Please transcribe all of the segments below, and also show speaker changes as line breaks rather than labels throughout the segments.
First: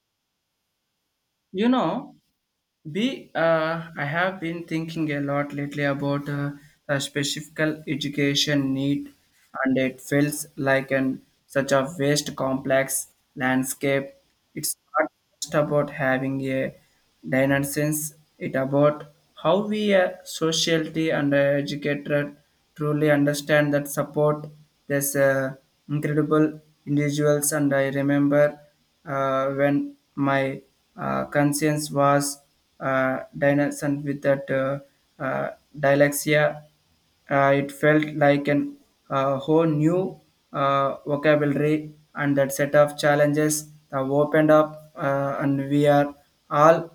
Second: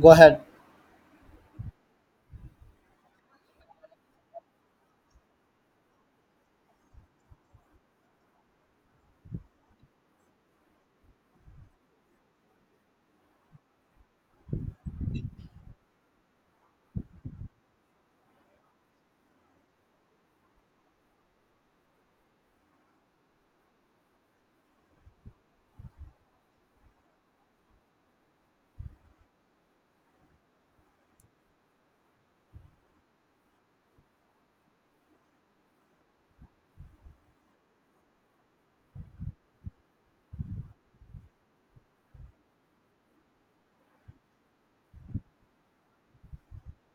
Go ahead.
You know, B, I have been thinking a lot lately about the specific education need, and it feels like an such a vast, complex landscape. It's not just about having a dimensions; it about how we, a society and a educator, truly understand that support. There's incredible individuals, and I remember when my conscience was Dyson with that uh, dyslexia. It felt like an whole new vocabulary and that set of challenges that opened up, and we are all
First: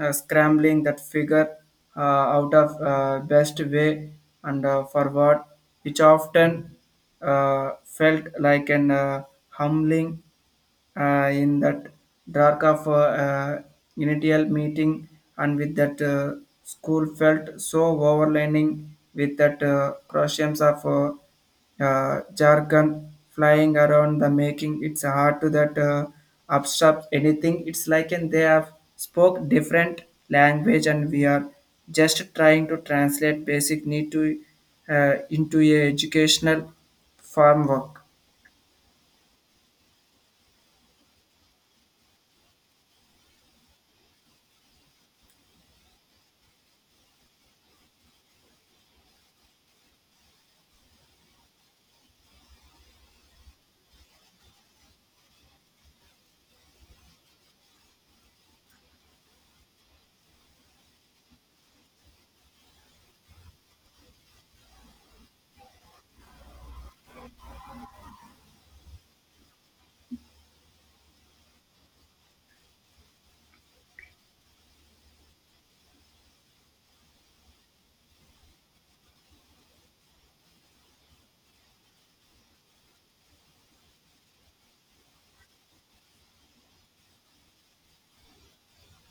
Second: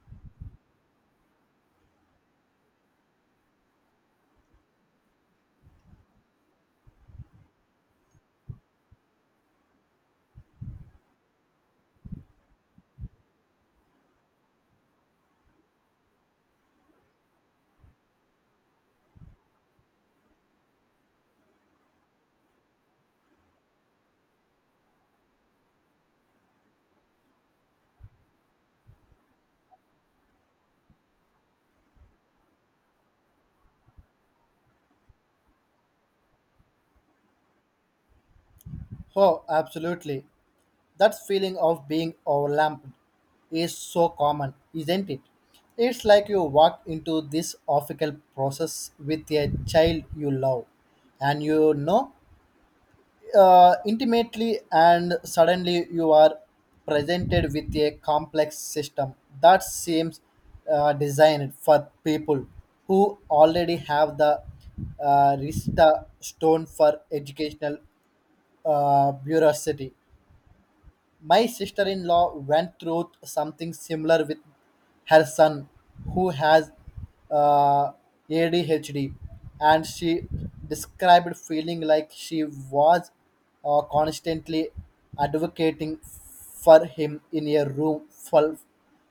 scrambling that figure uh, out of best way and forward, which often felt like an humbling in that dark of uh, initial meeting and with that school felt so overlining with that crochets of jargon flying around the making it's hard to that abstract anything it's like and they have spoke different language and we are just trying to translate basic need to into a educational farm work.
Oh, absolutely. That feeling of being overwhelmed is so common, isn't it? It's like you walk into this official process with a child you love and you know intimately, and suddenly you are presented with a complex system that seems designed for people who already have the Rista stone for educational bureaucracy. My sister in law went through something similar with her son who has uh, ADHD, and she described feeling like she was constantly advocating for him in a room full,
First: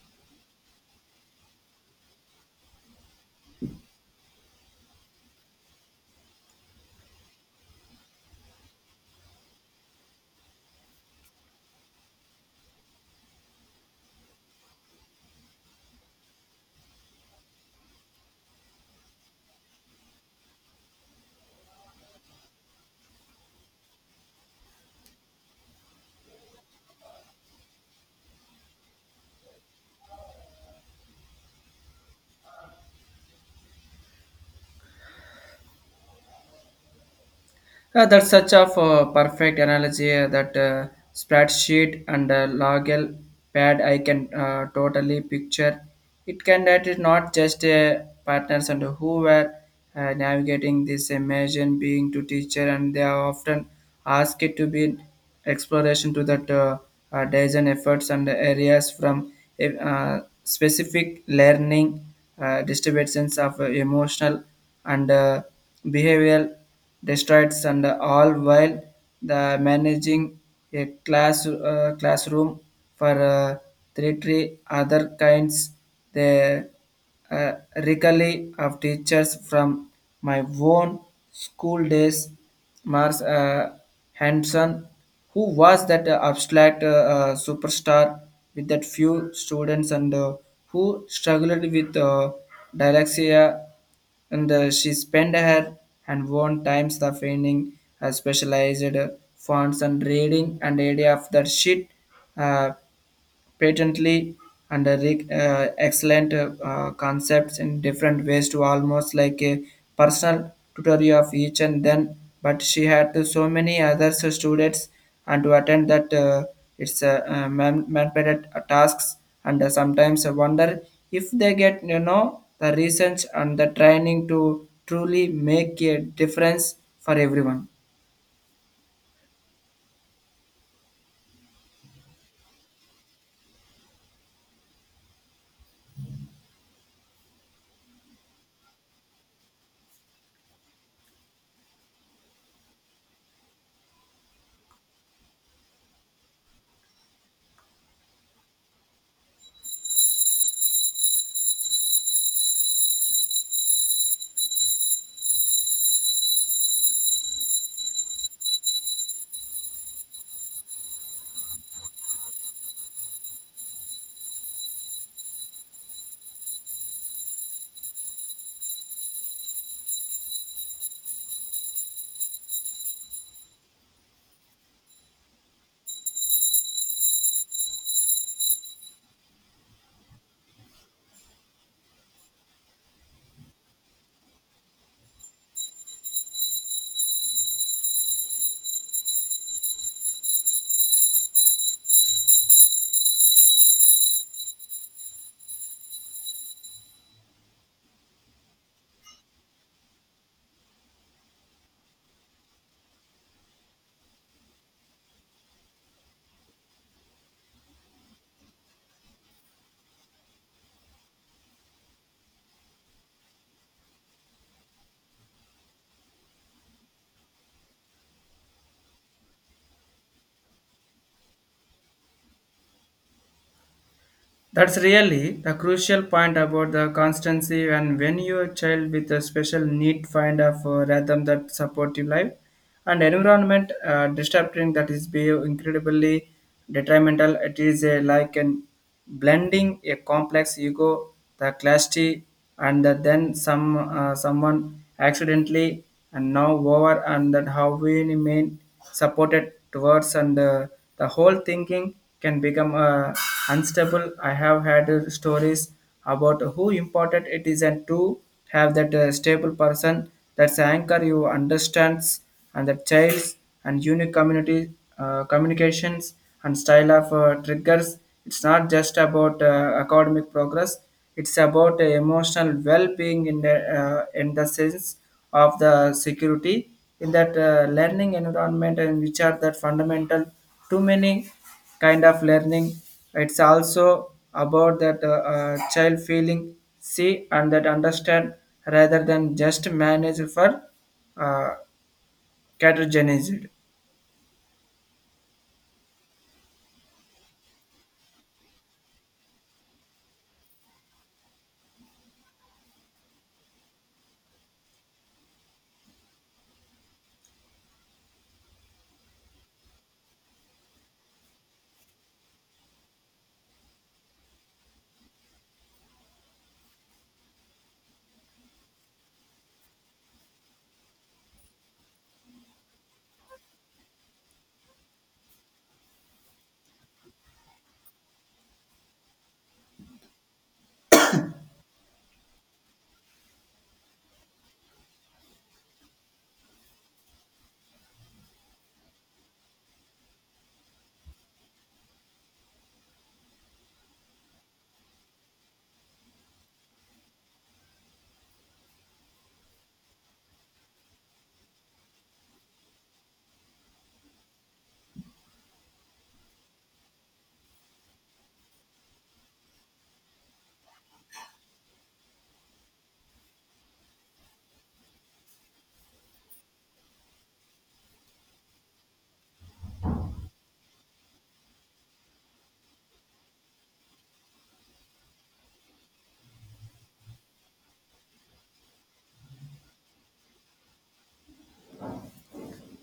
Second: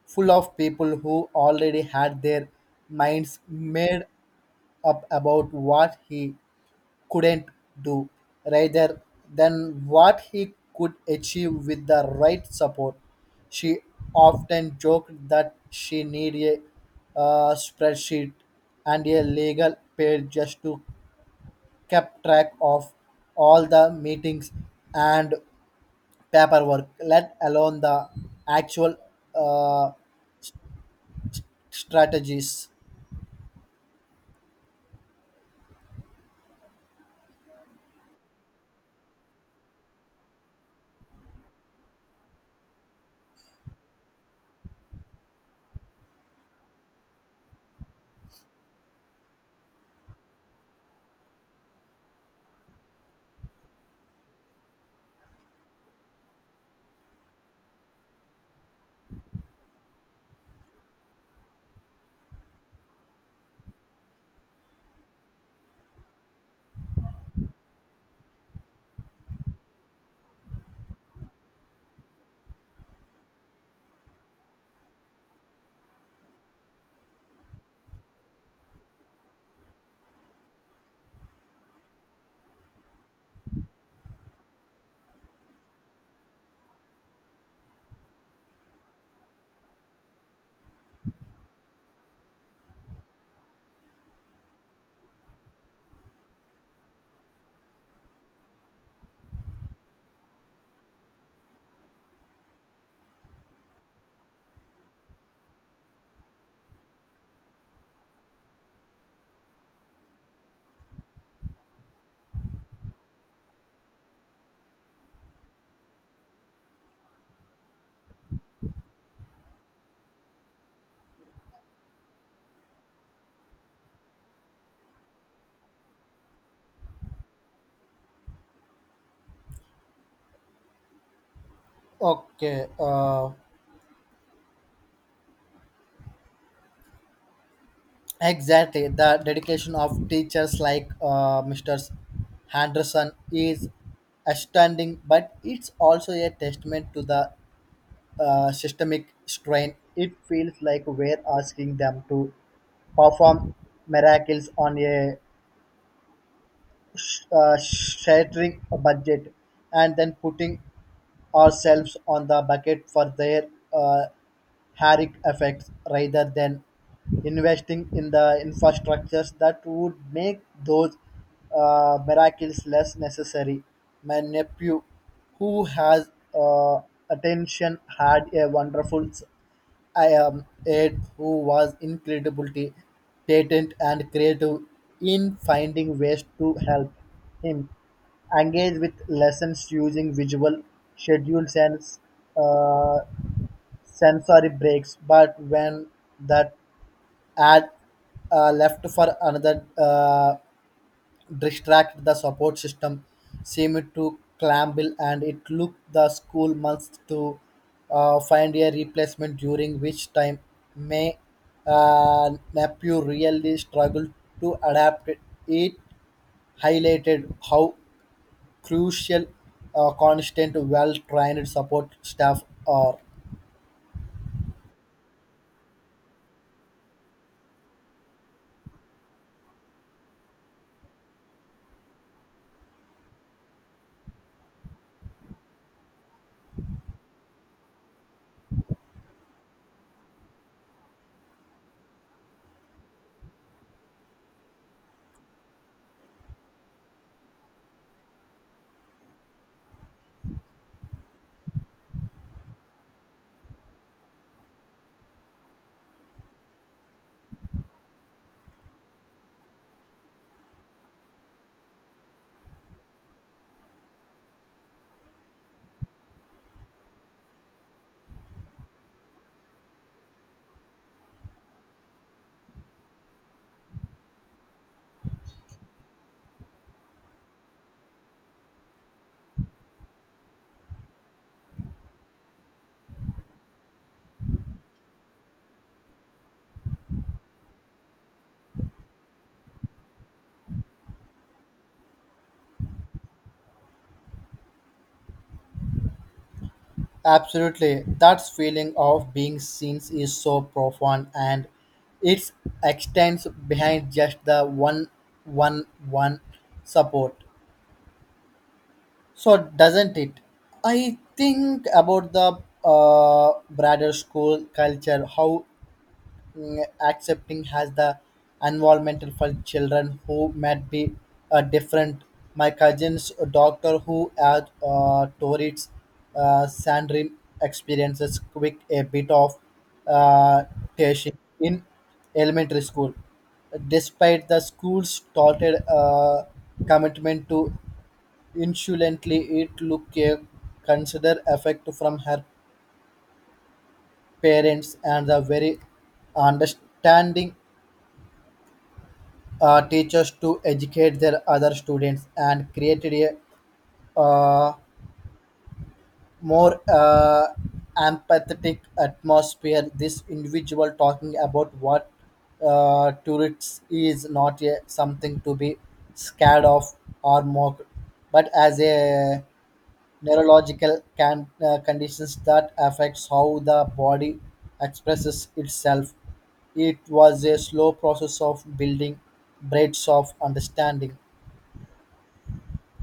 full of people who already had their minds made up about what he couldn't do rather than what he could achieve with the right support. She often joked that she needed a spreadsheet and a legal page just to keep track of all the meetings and paperwork, let alone the actual uh, strategies.
That's such a perfect analogy that spreadsheet and logel pad I can totally picture. It can that is not just partners and who were navigating this imagine being to teacher and they are often asked it to be exploration to that design efforts and areas from specific learning distributions of emotional and behavioral destroyed and all while the managing a class classroom for three other kinds the uh, recovery of teachers from my own school days Mars Hanson, who was that abstract superstar with that few students and who struggled with dyslexia and she spent her and won times the finding specialized fonts and reading and idea of that shit. Uh, patently and excellent concepts in different ways to almost like a personal tutorial of each and then but she had to so many other students and to attend that it's mandated tasks and sometimes I wonder if they get you know the research and the training to truly make a difference for everyone.
Okay. Exactly, the dedication of teachers like Mr. Henderson is astounding, but it's also a testament to the systemic strain. It feels like we're asking them to perform miracles on a shattering a budget and then putting ourselves on the bucket for their uh, haric effects rather than investing in the infrastructures that would make those miracles less necessary. My nephew, who has uh, attention, had a wonderful I am Ed, who was incredibly patient and creative in finding ways to help him engage with lessons using visual schedules and uh, sensory breaks. But when that ad left for another distracted the support system seemed to clamble and it took the school months to find a replacement during which time may Napu really struggled to adapt it. It highlighted how crucial constant well-trained support staff are.
That's really the crucial point about the constancy and when your child with a special need find a for rhythm that supportive life and environment disrupting that is be incredibly detrimental. It is a, like an blending a complex ego, the clashty, and the, then some someone accidentally and now over and that how we remain supported towards and the whole thinking can become unstable. I have had stories about who important it is and to have that stable person that's anchor you understands and the childs and unique community communications and style of triggers. It's not just about academic progress, it's about the emotional well-being in the sense of the security in that learning environment and which are that fundamental too many kind of learning. It's also about that child feeling see and that understand rather than just manage for uh, categorized.
Absolutely. That feeling of being seen is so profound and it extends behind just the one support. So doesn't it? I think about the broader school culture, how mm, accepting has the environmental for children who might be different. My cousin's doctor who had Tourette's syndrome experiences quick a bit of uh, teaching in elementary school. Despite the school's started commitment to insolently it look a consider effect from her parents and the very understanding teachers to educate their other students and created a uh, more empathetic atmosphere. This individual talking about what tourists is not a, something to be scared of or mocked, but as a neurological conditions that affects how the body expresses itself. It was a slow process of building braids of understanding.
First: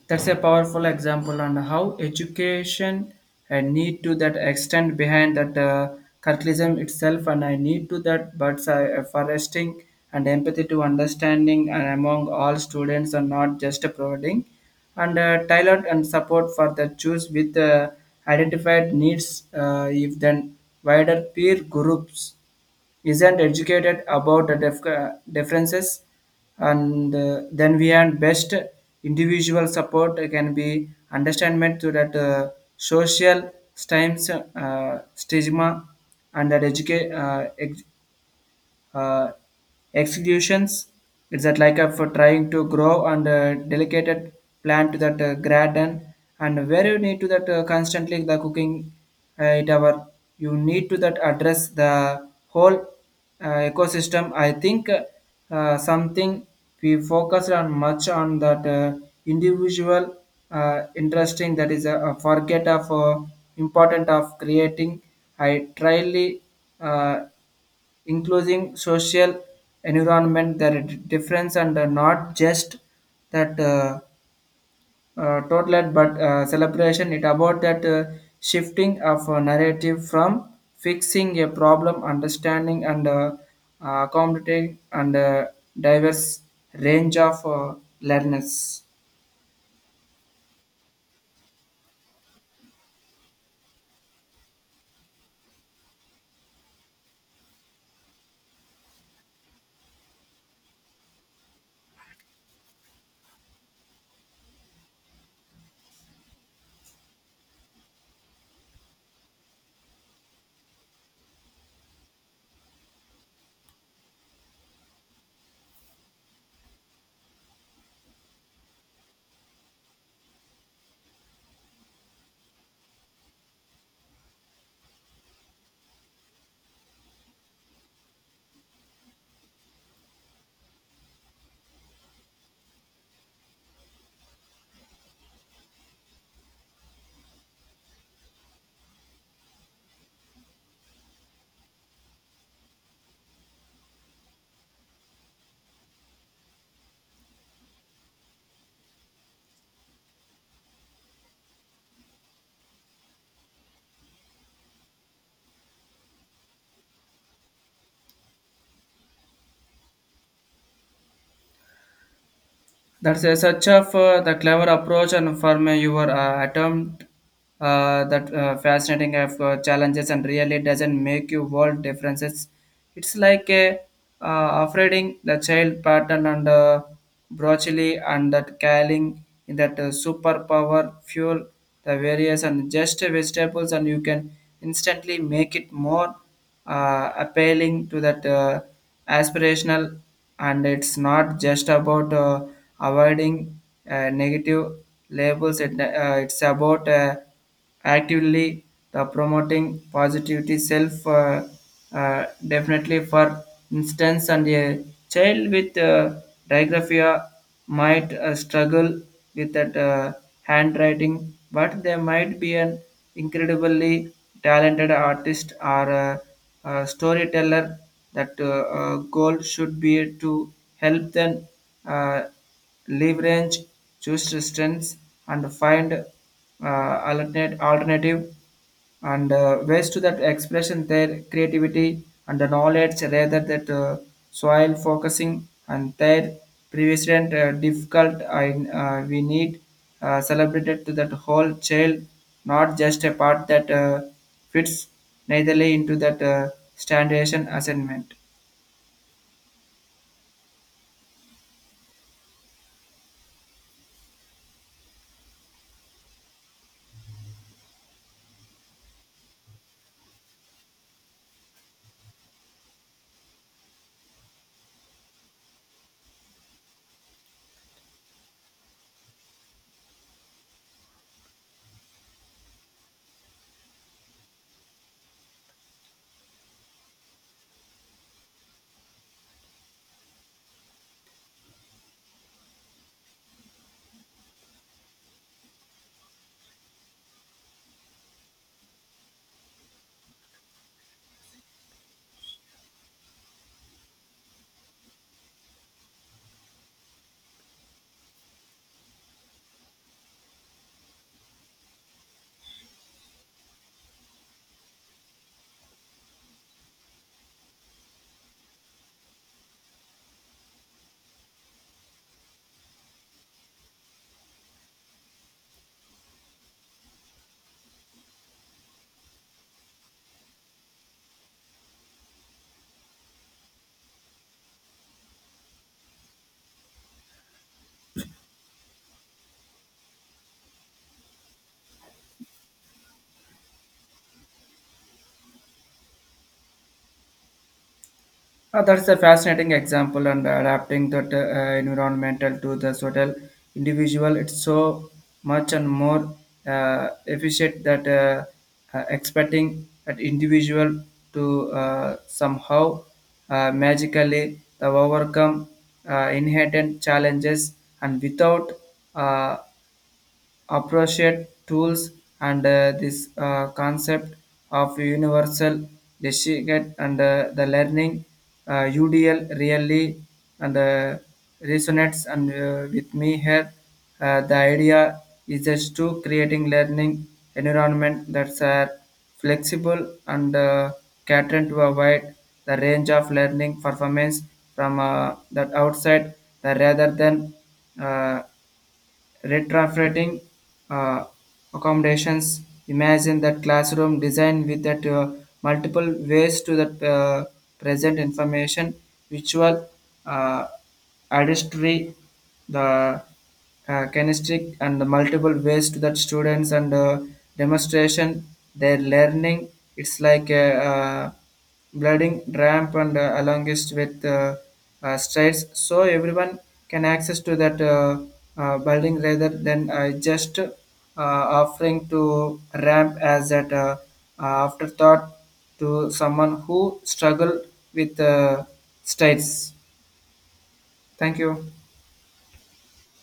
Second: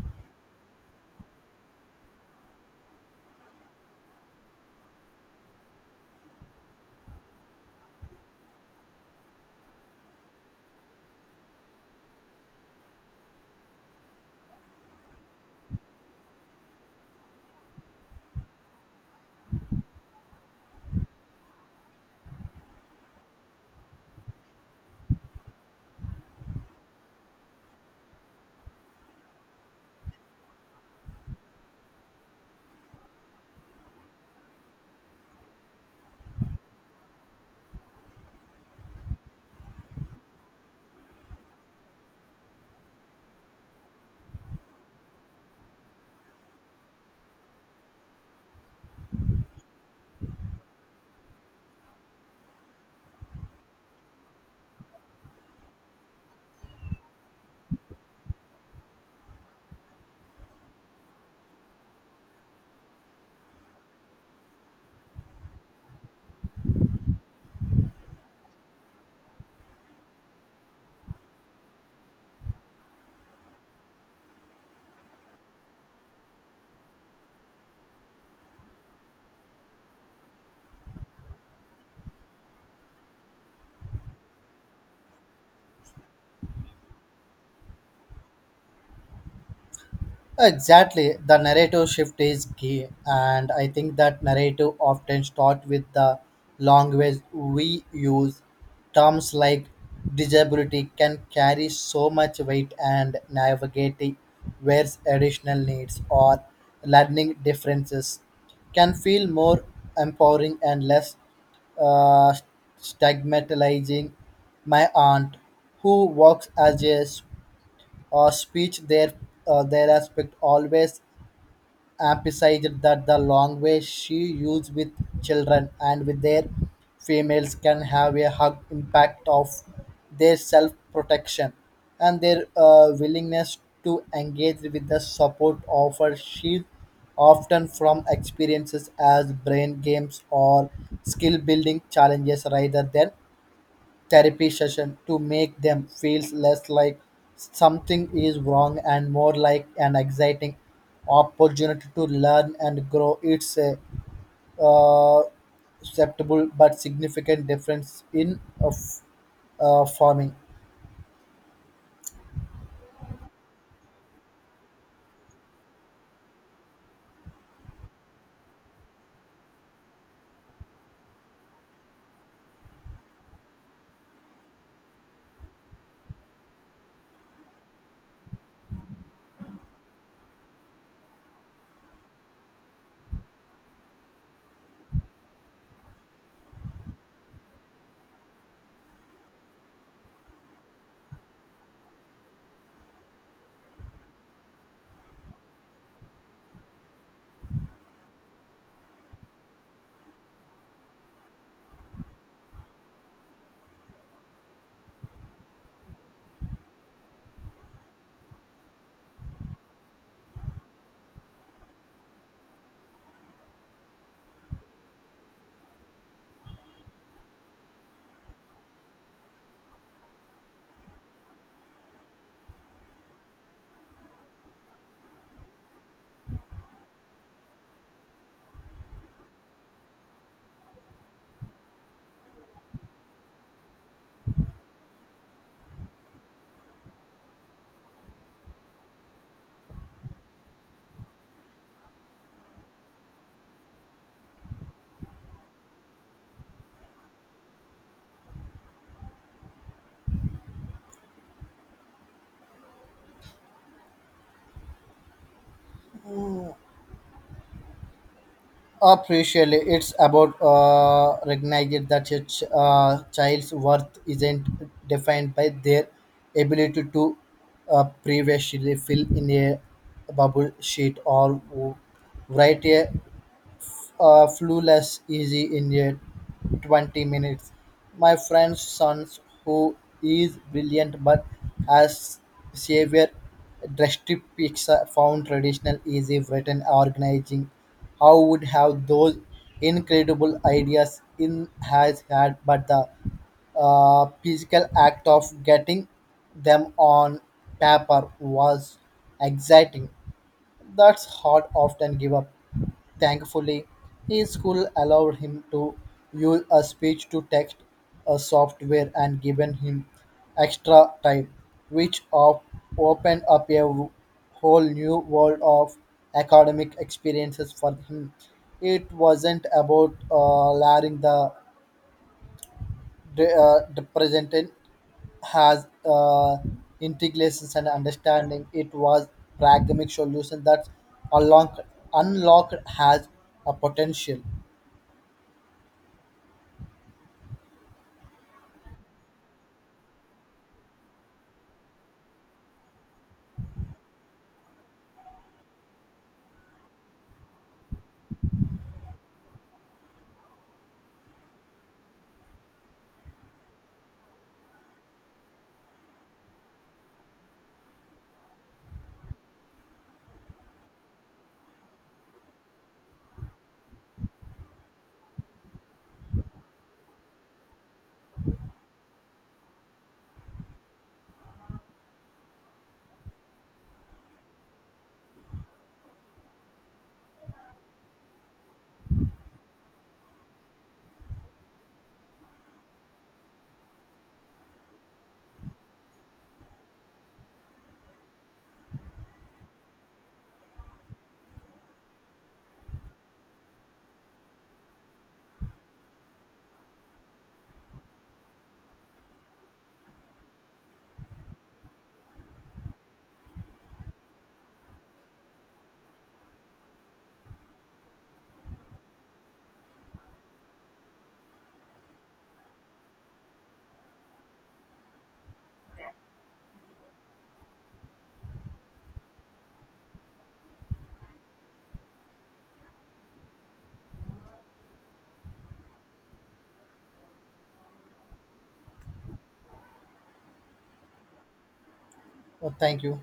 That's a powerful example on how education and need to that extend behind that culturalism itself and I need to that but foresting and empathy to understanding and among all students and not just providing and tailored and support for the choose with identified needs if then wider peer groups isn't educated about the differences and then we and best individual support can be understandment to that social times stigma and that educate uh, executions. It's that like for trying to grow and delegated plant to that garden and where you need to that constantly the cooking it our you need to that address the whole ecosystem. I think something we focused on much on that individual interesting that is a forget of important of creating I tryly uh, including social environment there are difference and not just that total but celebration it about that shifting of a narrative from fixing a problem understanding and accommodating and diverse range of learners.
Exactly. The narrative shift is key, and I think that narrative often starts with the language we use. Terms like disability can carry so much weight, and navigating where additional needs or learning differences can feel more empowering and less uh, stigmatizing. My aunt, who works as a speech, their aspect always emphasized that the language she used with children and with their females can have a hug impact of their self protection and their willingness to engage with the support offered. She often from experiences as brain games or skill building challenges rather than therapy session to make them feel less like something is wrong and more like an exciting opportunity to learn and grow. It's a uh, acceptable but significant difference in of farming.
That's a such of the clever approach and from your attempt that fascinating of challenges and really doesn't make you world differences. It's like a afraiding the child pattern and broccoli and that caling in that superpower fuel the various and just vegetables and you can instantly make it more appealing to that aspirational and it's not just about avoiding negative labels it, it's about actively the promoting positivity self definitely for instance and a child with digraphia might struggle with that handwriting, but they might be an incredibly talented artist or a storyteller. That goal should be to help them uh, leverage choose strengths and find alternate alternative and ways to that expression their creativity and the knowledge rather that soil focusing and their previous and, difficult and we need celebrated to that whole child not just a part that fits neitherly into that standardization assignment.
Appreciably, it's about recognizing that a child's worth isn't defined by their ability to previously fill in a bubble sheet or write a flawless easy in yet 20 minutes. My friend's son, who is brilliant but has severe dyspepsia, found traditional easy written organizing. How would have those incredible ideas in has had, but the physical act of getting them on paper was exciting. That's hard often give up. Thankfully, his school allowed him to use a speech to text a software and given him extra time, which opened up a whole new world of academic experiences for him. It wasn't about learning the president has integrations and understanding it was pragmatic solution that unlocked, unlocked has a potential.
That's a fascinating example, and adapting that environmental to the social individual, it's so much and more efficient that expecting that individual to somehow magically overcome inherent challenges and without uh, appropriate tools and this concept of universal decision and the learning UDL really and resonates and with me here. The idea is just to creating learning environment that's flexible and catering to a wide the range of learning performance from that outside the rather than uh, retrofitting uh, accommodations. Imagine that classroom design with that multiple ways to that present information, visual, uh, artistry, the kinesthetic, and the multiple ways to that students and demonstration their learning. It's like a, building ramp and alongst with strides so everyone can access to that building rather than just offering to ramp as that afterthought to someone who struggle with strides. Thank you.
Oh, thank you.